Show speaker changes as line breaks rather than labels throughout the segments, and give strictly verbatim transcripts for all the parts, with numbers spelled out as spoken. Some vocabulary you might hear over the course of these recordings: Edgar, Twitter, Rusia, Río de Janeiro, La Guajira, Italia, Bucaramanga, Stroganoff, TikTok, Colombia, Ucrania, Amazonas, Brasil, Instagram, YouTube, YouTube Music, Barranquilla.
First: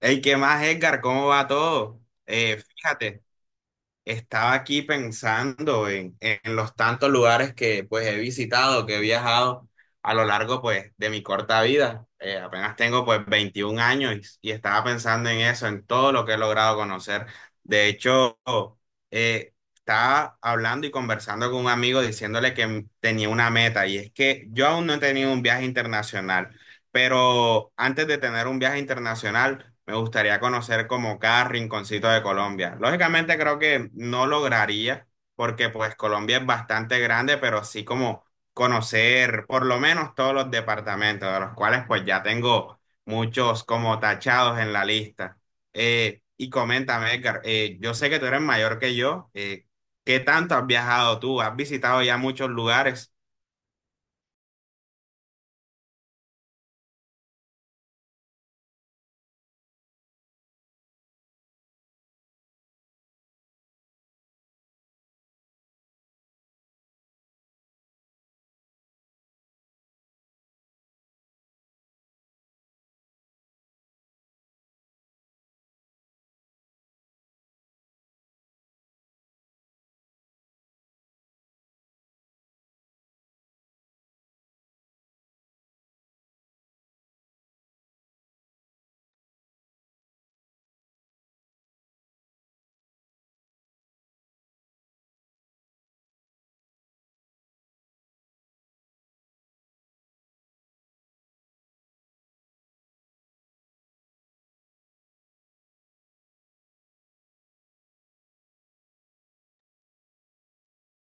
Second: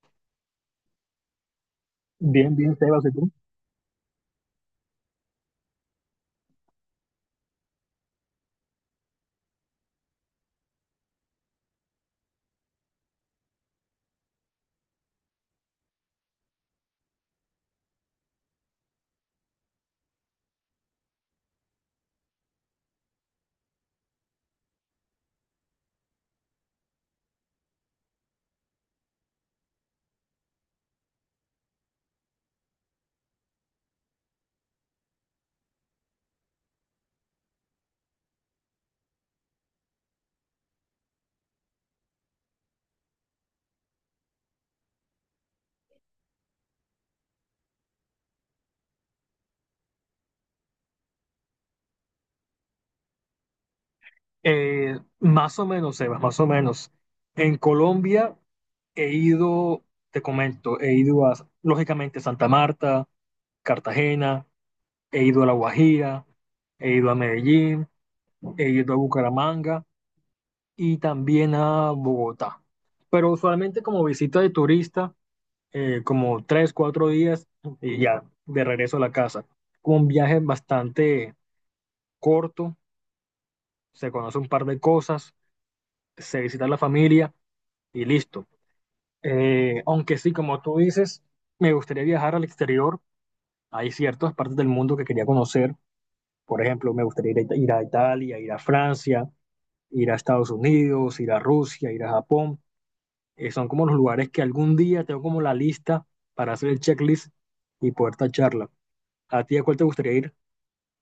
Hey, ¿qué más, Edgar? ¿Cómo va todo?
Bien,
Eh,
bien, Sebas, ¿y
fíjate,
tú?
estaba aquí pensando en, en los tantos lugares que pues he visitado, que he viajado a lo largo pues de mi corta vida. Eh, apenas tengo pues veintiún años y, y estaba pensando en eso, en todo lo que he logrado conocer. De hecho, eh, estaba hablando y conversando con un amigo diciéndole que tenía una meta y es que yo aún no he tenido un viaje internacional. Pero antes de tener un viaje internacional, me gustaría conocer como cada rinconcito de Colombia. Lógicamente creo que no lograría, porque pues Colombia es bastante grande, pero sí como conocer por lo menos todos los departamentos, de los cuales pues ya tengo muchos como tachados en la lista. Eh, y coméntame, Edgar, eh, yo sé que tú eres mayor que yo. Eh, ¿qué tanto has viajado tú? ¿Has visitado ya muchos lugares?
Eh, más o menos, Sebas, más o menos. En Colombia he ido, te comento, he ido a, lógicamente, Santa Marta, Cartagena, he ido a La Guajira, he ido a Medellín, he ido a Bucaramanga y también a Bogotá. Pero usualmente como visita de turista, eh, como tres, cuatro días y ya, de regreso a la casa. Como un viaje bastante corto, se conoce un par de cosas, se visita a la familia y listo. Eh, aunque sí, como tú dices, me gustaría viajar al exterior. Hay ciertas partes del mundo que quería conocer. Por ejemplo, me gustaría ir a, Ita- ir a Italia, ir a Francia, ir a Estados Unidos, ir a Rusia, ir a Japón. Eh, son como los lugares que algún día tengo como la lista para hacer el checklist y poder tacharla. ¿A ti a cuál te gustaría ir?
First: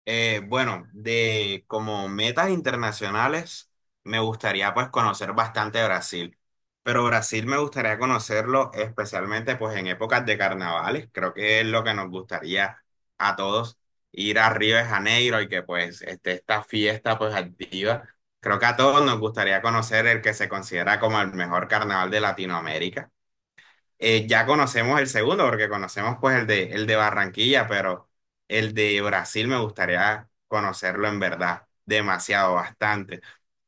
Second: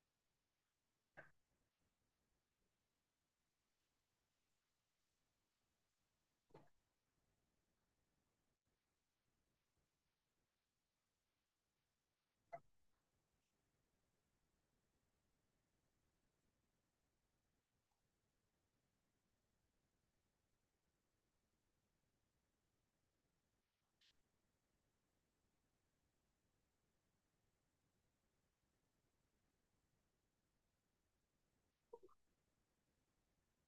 Eh, bueno, de como metas internacionales, me gustaría pues conocer bastante Brasil, pero Brasil me gustaría conocerlo especialmente pues en épocas de carnavales, creo que es lo que nos gustaría a todos, ir a Río de Janeiro y que pues esté esta fiesta pues activa. Creo que a todos nos gustaría conocer el que se considera como el mejor carnaval de Latinoamérica. Eh, ya conocemos el segundo, porque conocemos pues el de, el de Barranquilla, pero el de Brasil me gustaría conocerlo en verdad, demasiado, bastante.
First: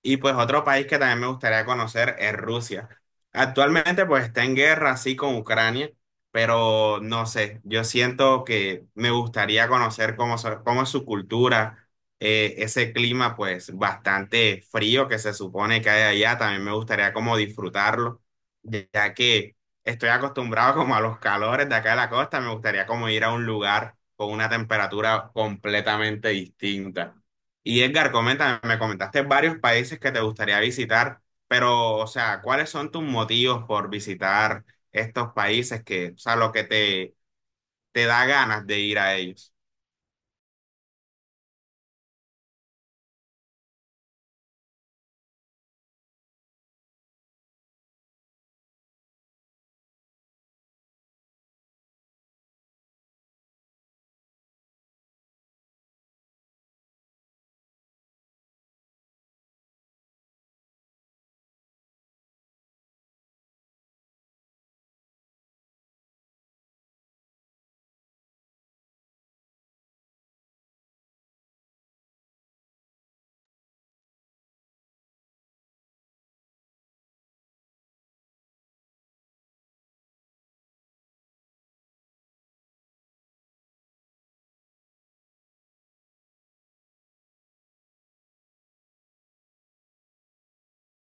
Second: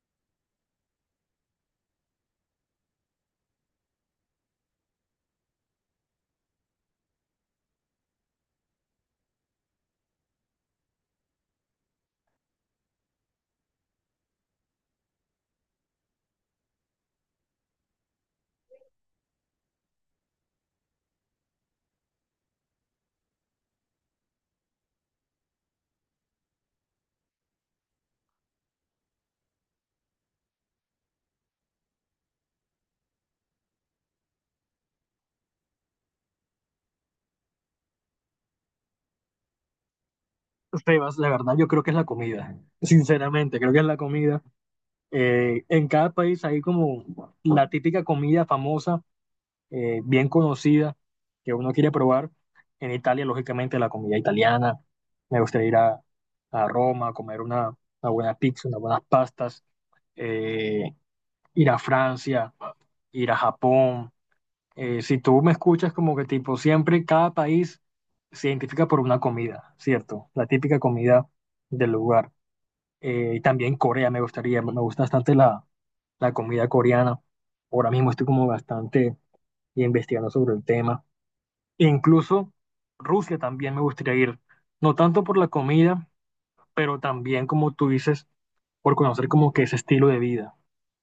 Y pues otro país que también me gustaría conocer es Rusia. Actualmente pues está en guerra así con Ucrania, pero no sé, yo siento que me gustaría conocer cómo, so- cómo es su cultura, eh, ese clima pues bastante frío que se supone que hay allá, también me gustaría como disfrutarlo, ya que estoy acostumbrado como a los calores de acá de la costa. Me gustaría como ir a un lugar con una temperatura completamente distinta. Y Edgar, comenta, me comentaste varios países que te gustaría visitar, pero, o sea, ¿cuáles son tus motivos por visitar estos países que, o sea, lo que te, te da ganas de ir a ellos?
Sebas, la verdad yo creo que es la comida. Sinceramente, creo que es la comida. Eh, en cada país hay como la típica comida famosa, eh, bien conocida, que uno quiere probar. En Italia, lógicamente, la comida italiana. Me gustaría ir a, a Roma a comer una, una buena pizza, unas buenas pastas, eh, ir a Francia, ir a Japón. Eh, si tú me escuchas, como que tipo, siempre cada país se identifica por una comida, ¿cierto? La típica comida del lugar. Eh, y también Corea me gustaría, me gusta bastante la, la comida coreana. Ahora mismo estoy como bastante investigando sobre el tema e incluso Rusia también me gustaría ir, no tanto por la comida, pero también, como tú dices, por conocer como que ese estilo de vida,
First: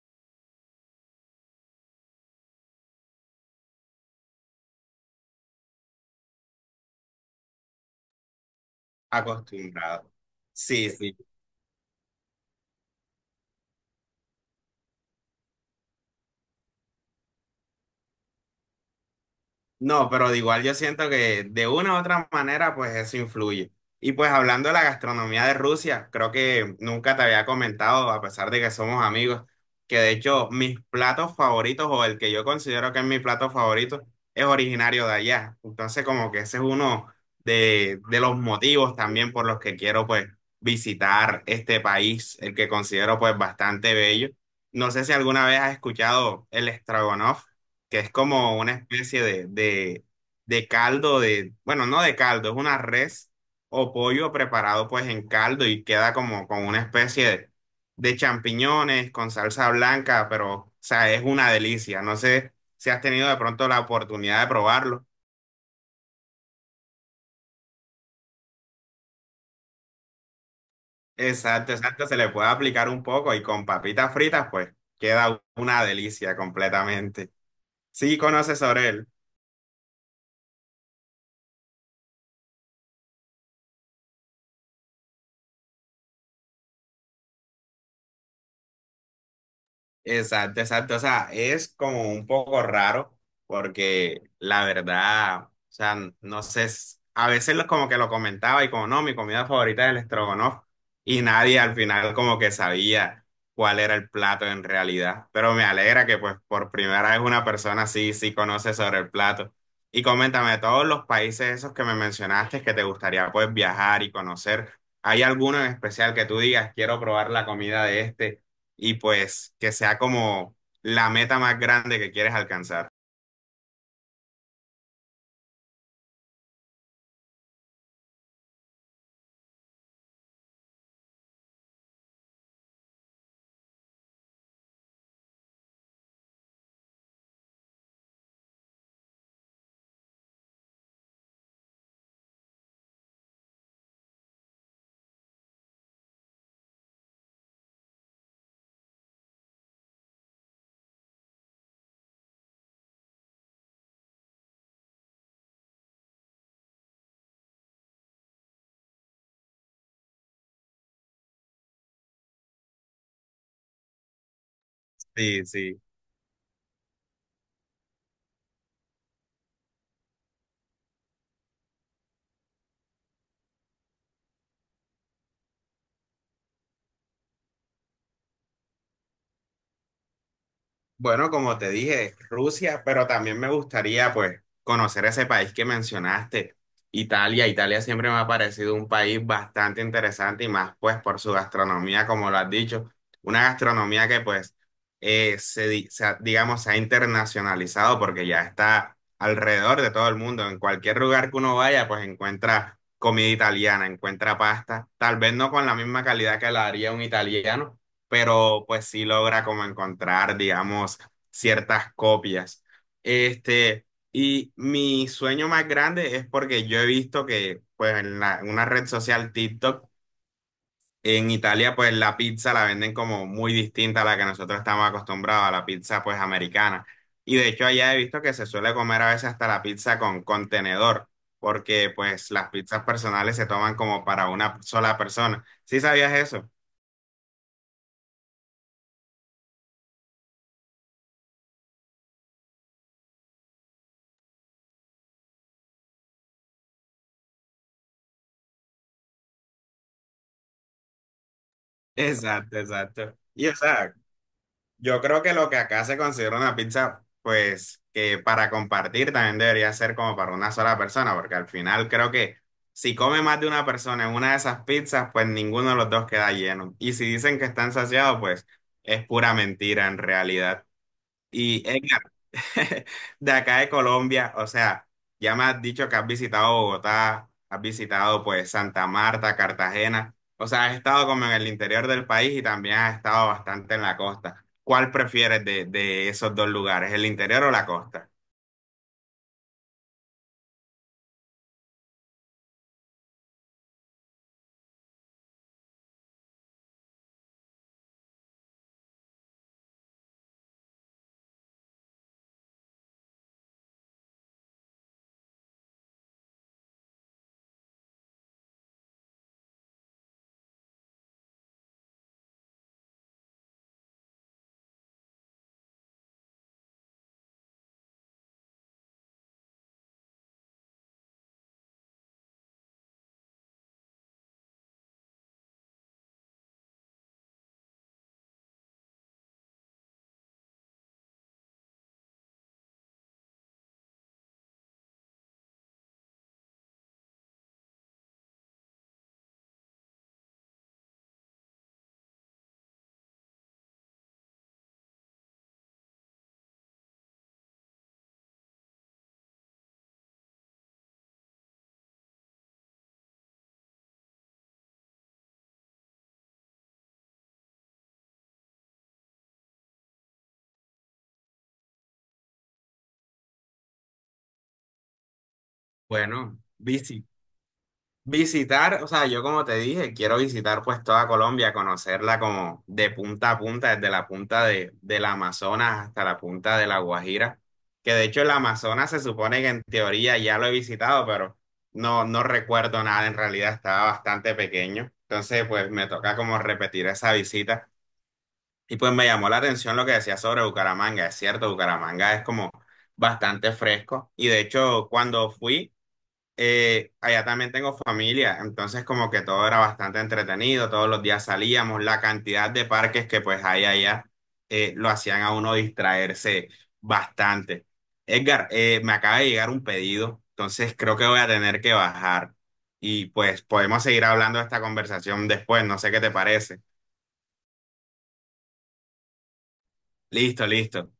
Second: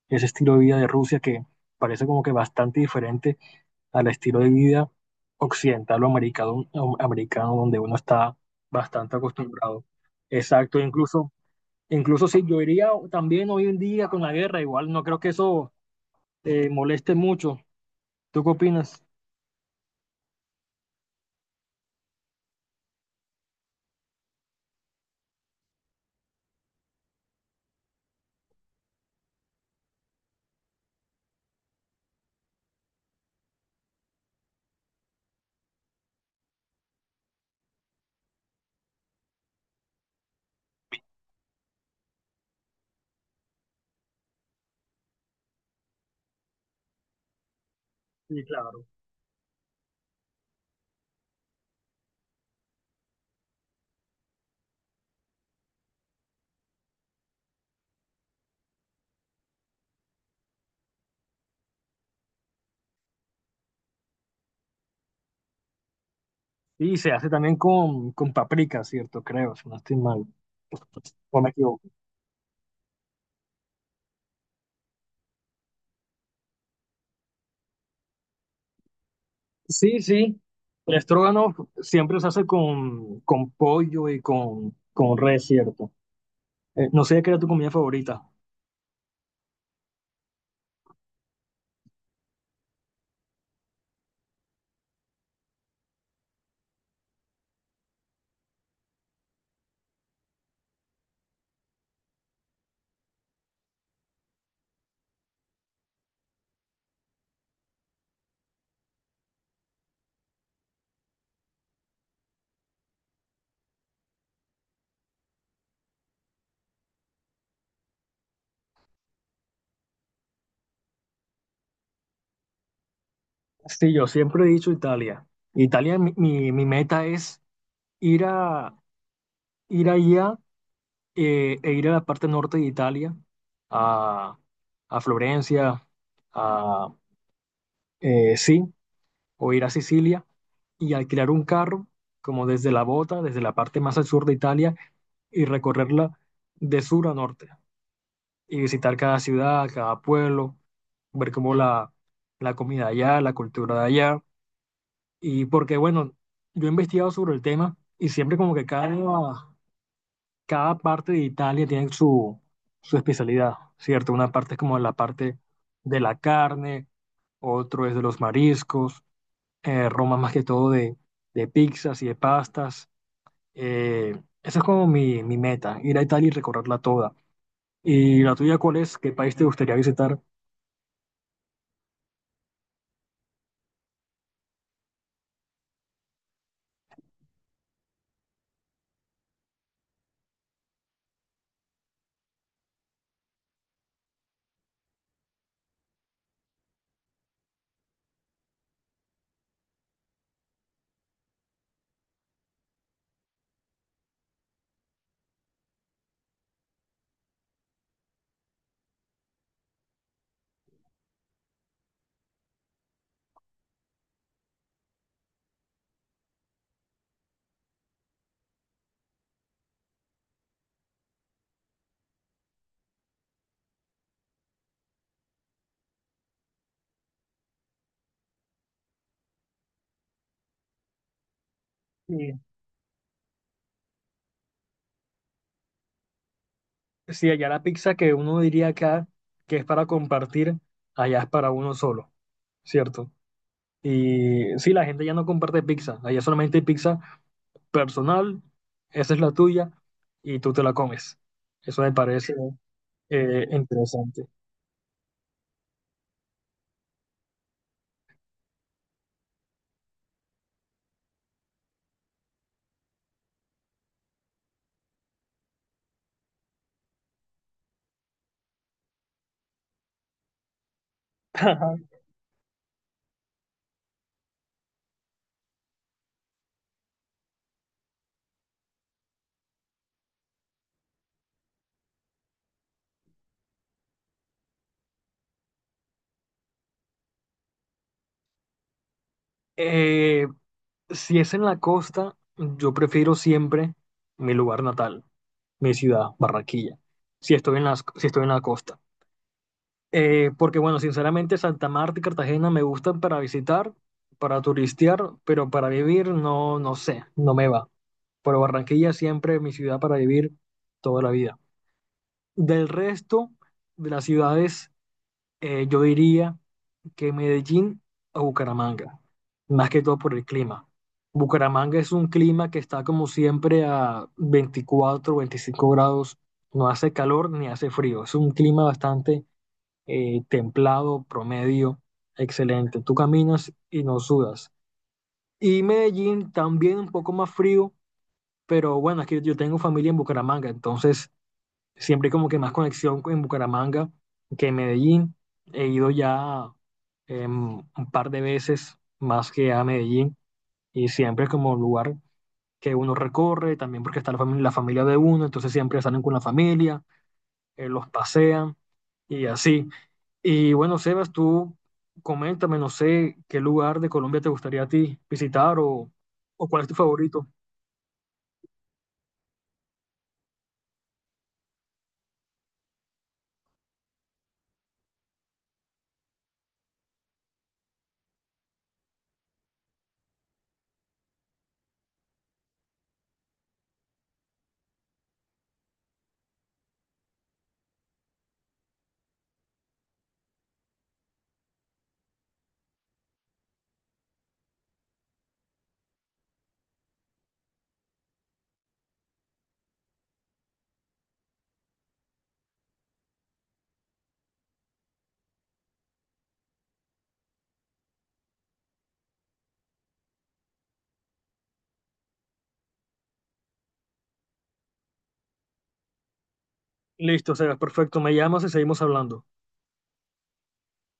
ese estilo de vida de Rusia que parece como que bastante diferente al estilo de vida occidental o americano, o americano donde uno está bastante acostumbrado.
Acostumbrado.
Exacto,
Sí, sí.
incluso, incluso si yo iría también hoy en día con la guerra, igual no creo que eso, eh, moleste mucho. ¿Tú qué opinas?
No, pero de igual yo siento que de una u otra manera pues eso influye. Y pues hablando de la gastronomía de Rusia, creo que nunca te había comentado, a pesar de que somos amigos, que de hecho mis platos favoritos o el que yo considero que es mi plato favorito es originario de allá. Entonces como que ese es uno de, de los motivos también por los que quiero pues visitar este país, el que considero pues bastante bello. No sé si alguna vez has escuchado el Stroganoff que es
Sí,
como una
claro.
especie de, de, de caldo de, bueno, no de caldo, es una res o pollo preparado pues en caldo y queda como con una especie de, de champiñones con salsa blanca, pero, o sea, es una delicia. No sé si has tenido de pronto la oportunidad de probarlo.
Y se hace también con, con paprika, ¿cierto? Creo, si no estoy mal. O me
Exacto,
equivoco.
exacto, se le puede aplicar un poco y con papitas fritas pues queda una delicia completamente. Sí, conoces sobre él.
Sí, sí. El estrógano siempre se hace con, con pollo y con, con res, ¿cierto? Eh, no sé qué era tu comida favorita.
Exacto, exacto. O sea, es como un poco raro porque la verdad, o sea, no sé, s- a veces lo- como que lo comentaba y como no, mi comida favorita es el estrogonofe y nadie al final como que sabía cuál era el plato en realidad. Pero me alegra que pues por primera vez una persona sí, sí conoce sobre el plato. Y coméntame, de todos los países esos que me mencionaste que te gustaría pues viajar y conocer, ¿hay alguno en especial que tú digas, quiero probar la comida de este? Y pues que sea como la meta más grande que quieres alcanzar.
Sí, yo siempre he dicho Italia. Italia, mi, mi, mi meta es ir a ir allá, eh, e ir a la parte norte de Italia, a, a Florencia, a, eh, sí, o ir a Sicilia y alquilar un carro, como desde la bota, desde la parte más al sur de Italia, y recorrerla de sur a norte, y visitar cada ciudad, cada pueblo, ver cómo la, la comida de allá, la cultura de allá, y porque, bueno, yo he investigado sobre el tema y siempre como que cada, cada parte de Italia tiene su, su especialidad, ¿cierto? Una parte es como la parte
Sí, sí.
de la carne, otro es de los mariscos, eh, Roma más que todo de, de pizzas y de pastas. Eh, Esa es como mi, mi meta, ir a Italia y recorrerla toda. ¿Y la tuya cuál es? ¿Qué país te gustaría visitar?
Bueno, como te dije, Rusia, pero también me gustaría pues conocer ese país que mencionaste, Italia. Italia siempre me ha parecido un país bastante interesante y más pues por su gastronomía, como lo has dicho, una gastronomía que pues eh, se, di- se ha- digamos se ha internacionalizado porque ya está alrededor de todo el mundo. En cualquier lugar que uno vaya pues encuentra comida italiana, encuentra pasta, tal vez no con la misma calidad que la haría un italiano pero pues sí logra como encontrar, digamos, ciertas copias. Este, y mi sueño más grande es porque yo he visto que pues en la- en una red social TikTok en Italia pues la pizza la venden como muy distinta a la que nosotros estamos acostumbrados, a la pizza pues americana. Y de hecho allá he visto que se suele comer a veces hasta la pizza con contenedor, porque pues
Sí,
las pizzas personales se toman como para una sola persona. ¿Sí sabías eso?
sí, allá la pizza que uno diría acá que es para compartir, allá es para uno solo, ¿cierto? Y sí, la gente ya no comparte pizza, allá solamente hay pizza personal, esa es la tuya y tú te la comes. Eso me parece,
Exacto, exacto.
eh,
Y o sea,
interesante.
yo creo que lo que acá se considera una pizza, pues que para compartir también debería ser como para una sola persona, porque al final creo que si come más de una persona en una de esas pizzas, pues ninguno de los dos queda lleno. Y si dicen que están saciados, pues es pura mentira en realidad. Y de acá de Colombia, o sea, ya me has dicho que has visitado Bogotá, has visitado pues Santa Marta, Cartagena, o sea, has estado como en el interior del país y también has estado bastante en la costa. ¿Cuál prefieres de, de esos dos lugares, el interior o la costa?
Eh, si es en la costa, yo prefiero siempre mi lugar natal, mi ciudad, Barranquilla, si estoy en las, si estoy en la costa. Eh, porque bueno, sinceramente Santa Marta y Cartagena me gustan para visitar, para turistear, pero para vivir no, no sé, no me va. Pero Barranquilla siempre mi ciudad para vivir toda la vida. Del resto de las ciudades, eh, yo diría que Medellín o Bucaramanga, más que todo por el clima. Bucaramanga es un clima que está como siempre a veinticuatro, veinticinco grados, no hace calor ni hace frío, es un clima bastante, eh, templado, promedio, excelente. Tú caminas y no sudas. Y Medellín también un poco más frío, pero bueno, aquí yo tengo familia en Bucaramanga, entonces siempre hay como que más conexión en Bucaramanga que en Medellín. He ido ya, em, un par de veces más que a Medellín, y siempre es como un lugar que uno recorre, también porque está la familia, la familia de uno, entonces siempre salen con la familia, eh, los pasean y así. Y bueno, Sebas, tú coméntame, no sé qué lugar de Colombia te gustaría a ti visitar, o,
Bueno,
o cuál es tu
bici.
favorito.
Visitar, o sea, yo como te dije, quiero visitar pues toda Colombia, conocerla como de punta a punta, desde la punta de, del Amazonas hasta la punta de La Guajira, que de hecho el Amazonas se supone que en teoría ya lo he visitado, pero no, no recuerdo nada, en realidad estaba bastante pequeño, entonces pues me toca como repetir esa visita y pues me llamó la atención lo que decía sobre Bucaramanga, es cierto, Bucaramanga es como bastante fresco y de hecho cuando fui eh, allá también tengo familia, entonces como que todo era bastante entretenido, todos los días salíamos, la cantidad de parques que pues hay allá eh, lo hacían a uno distraerse bastante. Edgar, eh, me acaba de llegar un pedido, entonces creo que voy a tener que bajar y pues podemos seguir hablando de esta conversación después, no sé qué te parece.
Listo, Sebas, perfecto, me llamas y seguimos hablando.
Listo, listo.